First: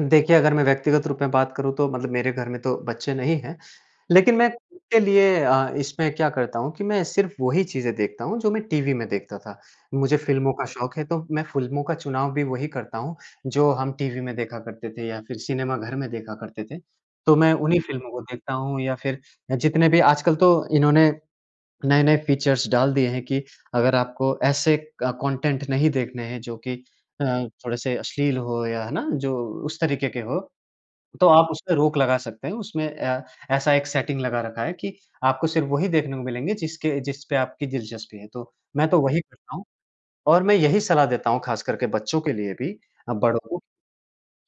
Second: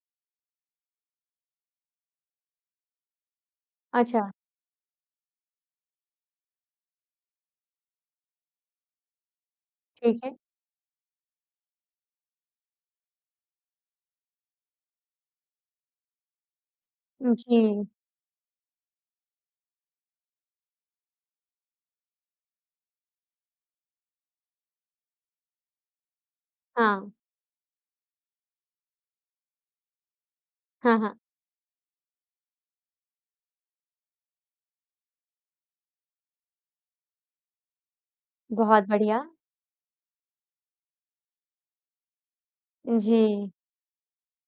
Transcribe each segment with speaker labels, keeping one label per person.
Speaker 1: देखिए, अगर मैं व्यक्तिगत रूप में बात करूँ, तो मतलब मेरे घर में तो बच्चे नहीं हैं।
Speaker 2: अच्छा।
Speaker 1: लेकिन मैं [unintelligible] के लिए अ, इसमें क्या करता हूँ कि मैं सिर्फ़ वही चीज़ें देखता हूँ, जो मैं टीवी में देखता था। मुझे
Speaker 2: ठीक है।
Speaker 1: फ़िल्मों का शौक है, तो मैं फ़िल्मों का चुनाव भी वही करता हूँ, जो हम टीवी में देखा करते थे, या फिर सिनेमा घर में देखा करते थे।
Speaker 2: उम,
Speaker 1: तो मैं उन्हीं
Speaker 2: जी।
Speaker 1: फ़िल्मों को देखता हूँ, या फिर अ, जितने भी आजकल तो इन्होंने नए-नए फ़ीचर्स डाल दिए हैं कि अगर आपको ऐसे क कॉन्टेंट नहीं देखने हैं, जो कि
Speaker 2: हाँ।
Speaker 1: अ, थोड़े-से अश्लील हों या है ना, जो उस तरीके के हों,
Speaker 2: हाँ, हाँ।
Speaker 1: तो आप उस पे रोक लगा सकते हैं। उसमें अ, ऐसा एक सेटिंग लगा रखा है कि आपको सिर्फ़ वही देखने को मिलेंगे, जिसके जिस पे आपकी दिलचस्पी है, तो मैं
Speaker 2: बहुत
Speaker 1: तो वही
Speaker 2: बढ़िया।
Speaker 1: करता हूँ। और मैं यही सलाह देता हूँ, खासकर के बच्चों के लिए भी अ, बड़ों
Speaker 2: जी।
Speaker 1: को,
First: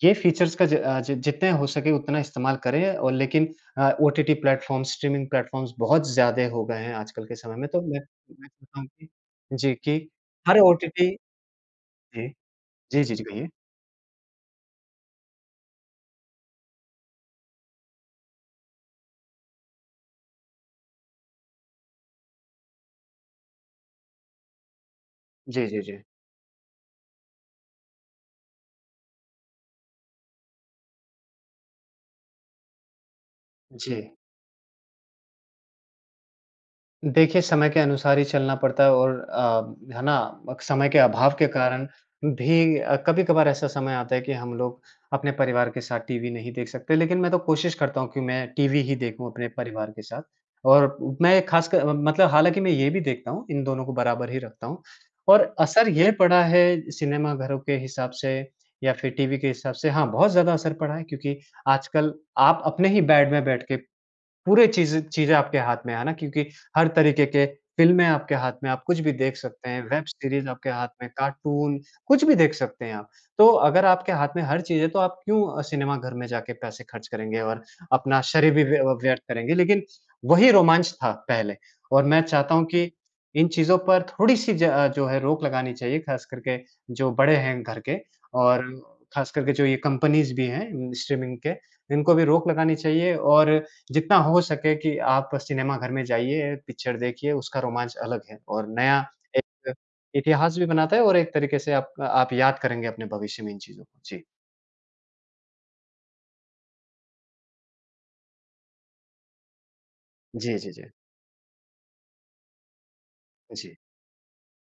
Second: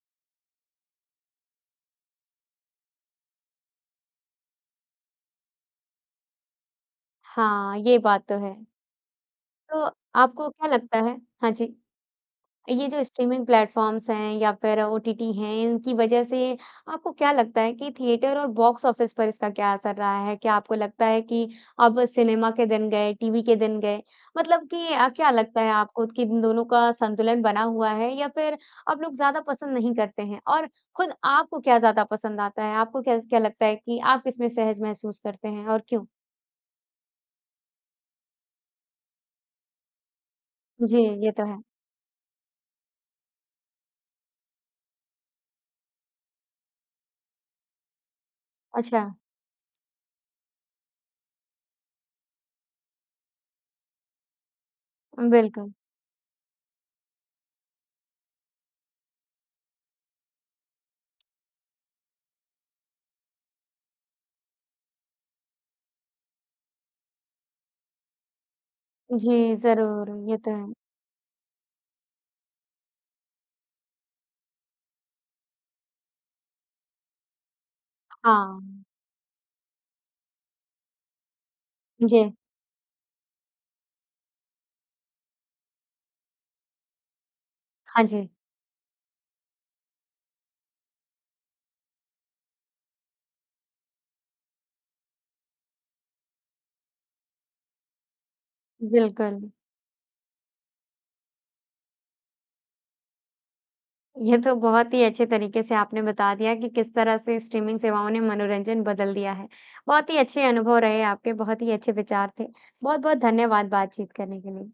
Speaker 1: ये फ़ीचर्स का ज अ, जि जितने हो सके, उतना इस्तेमाल करें और लेकिन अ, ओटीटी प्लेटफ़ॉर्म्स, स्ट्रीमिंग प्लेटफ़ॉर्म्स बहुत ज़्यादा हो गए हैं आजकल के समय में,
Speaker 2: हाँ।
Speaker 1: तो
Speaker 2: ये
Speaker 1: मैं
Speaker 2: बात तो
Speaker 1: मैं
Speaker 2: है।
Speaker 1: कहता हूँ कि जी,
Speaker 2: तो
Speaker 1: कि
Speaker 2: आपको
Speaker 1: हर
Speaker 2: क्या लगता
Speaker 1: ओटीटी
Speaker 2: है हाँ, जी।
Speaker 1: जी।
Speaker 2: ये जो
Speaker 1: जी, जी, जी,
Speaker 2: स्ट्रीमिंग
Speaker 1: कहिए।
Speaker 2: प्लेटफ़ॉर्म्स हैं या फिर ओटीटी हैं, इनकी वज़ह से आपको क्या लगता है कि थिएटर और बॉक्स ऑफ़िस पर इसका क्या असर रहा है? क्या आपको लगता है कि अब सिनेमा के दिन गए, टीवी के दिन गए? मतलब कि अ, क्या लगता
Speaker 1: जी,
Speaker 2: है
Speaker 1: जी, जी।
Speaker 2: आपको कि इन दोनों का संतुलन बना हुआ है, या फिर अब लोग ज़्यादा पसंद नहीं करते हैं? और खुद आपको क्या ज़्यादा पसंद आता है? आपको क्या ज़ क्या लगता है कि
Speaker 1: जी।
Speaker 2: आप किसमें सहज महसूस करते हैं और क्यों?
Speaker 1: देखिए, समय के अनुसार ही चलना पड़ता है और अ, है ना? बक समय
Speaker 2: जी,
Speaker 1: के
Speaker 2: ये
Speaker 1: अभाव
Speaker 2: तो
Speaker 1: के
Speaker 2: है।
Speaker 1: कारण भी अ, कभी-कभार ऐसा समय आता है कि हम लोग अपने परिवार के साथ टीवी नहीं देख सकते। लेकिन मैं तो कोशिश करता हूँ कि मैं टीवी ही
Speaker 2: अच्छा।
Speaker 1: देखूँ अपने परिवार के साथ और मैं एक खासकर म मतलब हालाँकि मैं ये भी देखता हूँ, इन दोनों को बराबर ही रखता हूँ। और
Speaker 2: बिल्कुल।
Speaker 1: असर ये पड़ा है सिनेमाघरों के हिसाब से, या फिर टीवी के हिसाब से, हाँ, बहुत ज़्यादा असर पड़ा है, क्योंकि आजकल आप अपने ही बेड में बैठ के पूरे चीज़ चीज़ें आपके हाथ में हैं ना, क्योंकि हर तरीके के फ़िल्में आपके हाथ में हैं, आप कुछ भी देख
Speaker 2: जी।
Speaker 1: सकते हैं, वेब
Speaker 2: ज़रूर, ये
Speaker 1: सीरीज़
Speaker 2: तो
Speaker 1: आपके
Speaker 2: है।
Speaker 1: हाथ में है, कार्टून, कुछ भी देख सकते हैं आप। तो अगर आपके हाथ में हर चीज़ है, तो आप क्यों अ, सिनेमा घर में जाके पैसे खर्च करेंगे और अपना शरीर भी व्य
Speaker 2: हाँ।
Speaker 1: व्यर्थ करेंगे? लेकिन वही रोमांच था पहले और मैं
Speaker 2: जी।
Speaker 1: चाहता हूँ कि इन चीज़ों पर थोड़ी-सी ज जो है, रोक लगानी चाहिए, खासकर के जो बड़े हैं घर के
Speaker 2: हाँ जी।
Speaker 1: और खासकर के जो ये कंपनीज़ भी हैं स्ट्रीमिंग के, इनको भी रोक लगानी चाहिए और जितना हो सके कि आप सिनेमा घर में जाइए, पिक्चर देखिए, उसका रोमांच अलग है और नया एक
Speaker 2: बिल्कुल।
Speaker 1: क इतिहास भी बनाता है और एक तरीके से आपक आप याद करेंगे अपने भविष्य में इन चीज़ों को। जी।
Speaker 2: ये तो बहुत ही अच्छे तरीके से आपने बता दिया कि किस तरह से स्ट्रीमिंग सेवाओं ने मनोरंजन बदल दिया है। बहुत ही अच्छे
Speaker 1: जी, जी,
Speaker 2: अनुभव
Speaker 1: जी।
Speaker 2: रहे आपके, बहुत ही अच्छे विचार थे। बहुत-बहुत धन्यवाद
Speaker 1: जी।
Speaker 2: बातचीत करने के लिए।